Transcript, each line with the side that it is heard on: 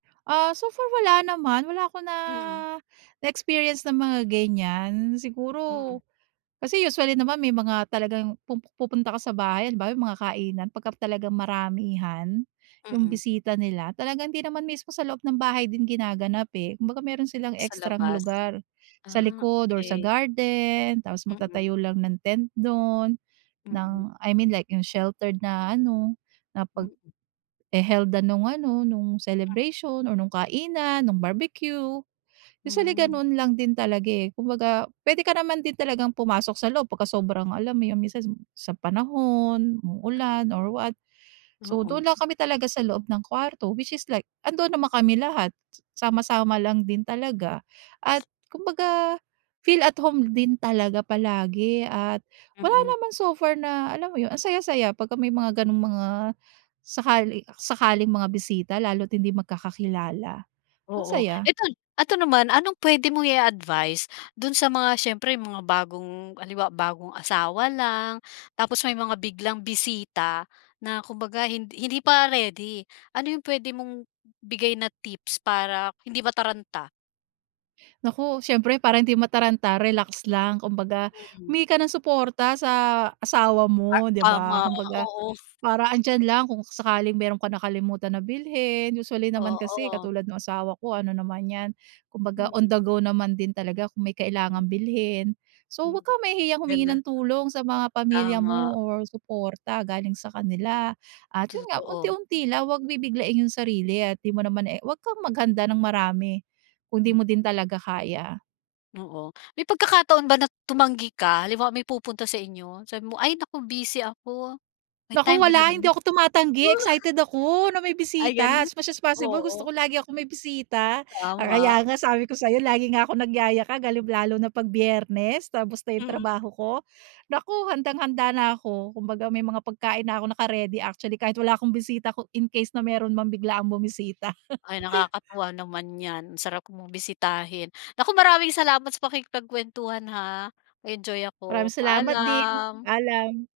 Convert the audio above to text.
right: Ah, so far wala naman, wala akong na
left: Mm.
right: na-experience na mga gan'yan. Siguro
left: Hmm.
right: kasi usually naman may mga talagang pumu pupunta ka sa bahay halimbawa yung mga kainan pagka talagang maramihan. Yung
left: Mm.
right: bisita nila, talagang hindi naman mismo sa loob ng bahay din ginaganap, eh. Kumbaga meron silang
left: Sa
right: ekstrang
left: labas.
right: lugar sa
left: Ah,
right: likod or sa
left: key.
right: garden. Tapos
left: Mm.
right: magtatayo lang ng tent do'n ng
left: Mm.
right: I mean like yung sheltered na ano na
left: Mm.
right: paghe-held-an nung ano nung
left: Mm.
right: celebration or nung kainan, nung barbecue. Usually
left: Hmm.
right: ganun lang din talaga, eh, kumbaga puwede ka naman din talagang pumasok sa loob pagka sobrang alam mo yung minsan sa panahon uulan or what.
left: Dayo.
right: So,
left: Oo.
right: dun lang kami talaga sa loob ng kwarto which is like andoon naman kami lahat sama,
left: Mm.
right: sama lang din talaga at kumbaga feel at home din talaga palagi. At wala
left: Mm.
right: naman so far na alam mo yun? Ang saya, saya pagka may mga
left: Hmm.
right: gano'ng mga sakali sakaling mga bisita lalo't hindi magkakakilala, ang
left: Oo.
right: saya.
left: Eto eto naman anong puwede mong i-advice dun sa mga siyempre mga bagong halimbawa bagong asawa lang tapos may mga biglang bisita na kumbaga hind hindi pa ready. Ano yung puwede mong ibigay na tips para hindi mataranta?
right: Naku siyempre parang hindi mataranta relax lang. Kumbaga
left: Mm.
right: humingi ka ng suporta sa asawa
left: Ah,
right: mo di ba?
left: tama
right: Kumbaga
left: oo.
right: para andiyan lang kung sakaling meron ka nakalimutan na bilhin usually naman kasi
left: Oo.
right: katulad nung asawa ko ano naman 'yan. Kumbaga on
left: Mm.
right: the go naman din talaga kung may
left: M
right: kailangang bilhin. So,
left: Hmm.
right: 'wag kang mahihiyang humingi
left: Gano'n.
right: ng tulong sa mga pamilya
left: Tama.
right: mo or suporta galing sa kanila at yun nga
left: Totoo.
right: unti-unti lang 'wag bibiglain yung sarili at di mo naman, eh 'wag kang maghanda ng marami kung di
left: Hmm.
right: mo din talaga kaya.
left: Oo. May pagkakataon ba na tumanggi ka halimbawa may pupunta sa inyo. Sabi mo, "Ay naku busy ako," may
right: Naku,
left: time ba na
right: wala. Hindi
left: gano'n?
right: ako tumatanggi excited ako na may
left: Ay
right: bisita.
left: gano'n,
right: As much as possible gusto ko
left: oo.
right: lagi akong may bisita.
left: Tama.
right: Kaya nga sabi ko sayo lagi nga akong nagyayakag halim lalo na pag Biyernes. Tapos na yung
left: Hmm.
right: trabaho ko. Naku handang-handa na ako kumbaga may mga pagkain na ako naka-ready, actually kahit wala akong bisita ko in-case na meron mang biglaang bumisita.
left: Ay, nakakatuwa naman 'yan. Ang sarap mong bisitahin, naku maraming salamat sa pakikipagkwentuhan ha, enjoy ako
right: Maraming salamat din,
left: paalam.
right: paalam.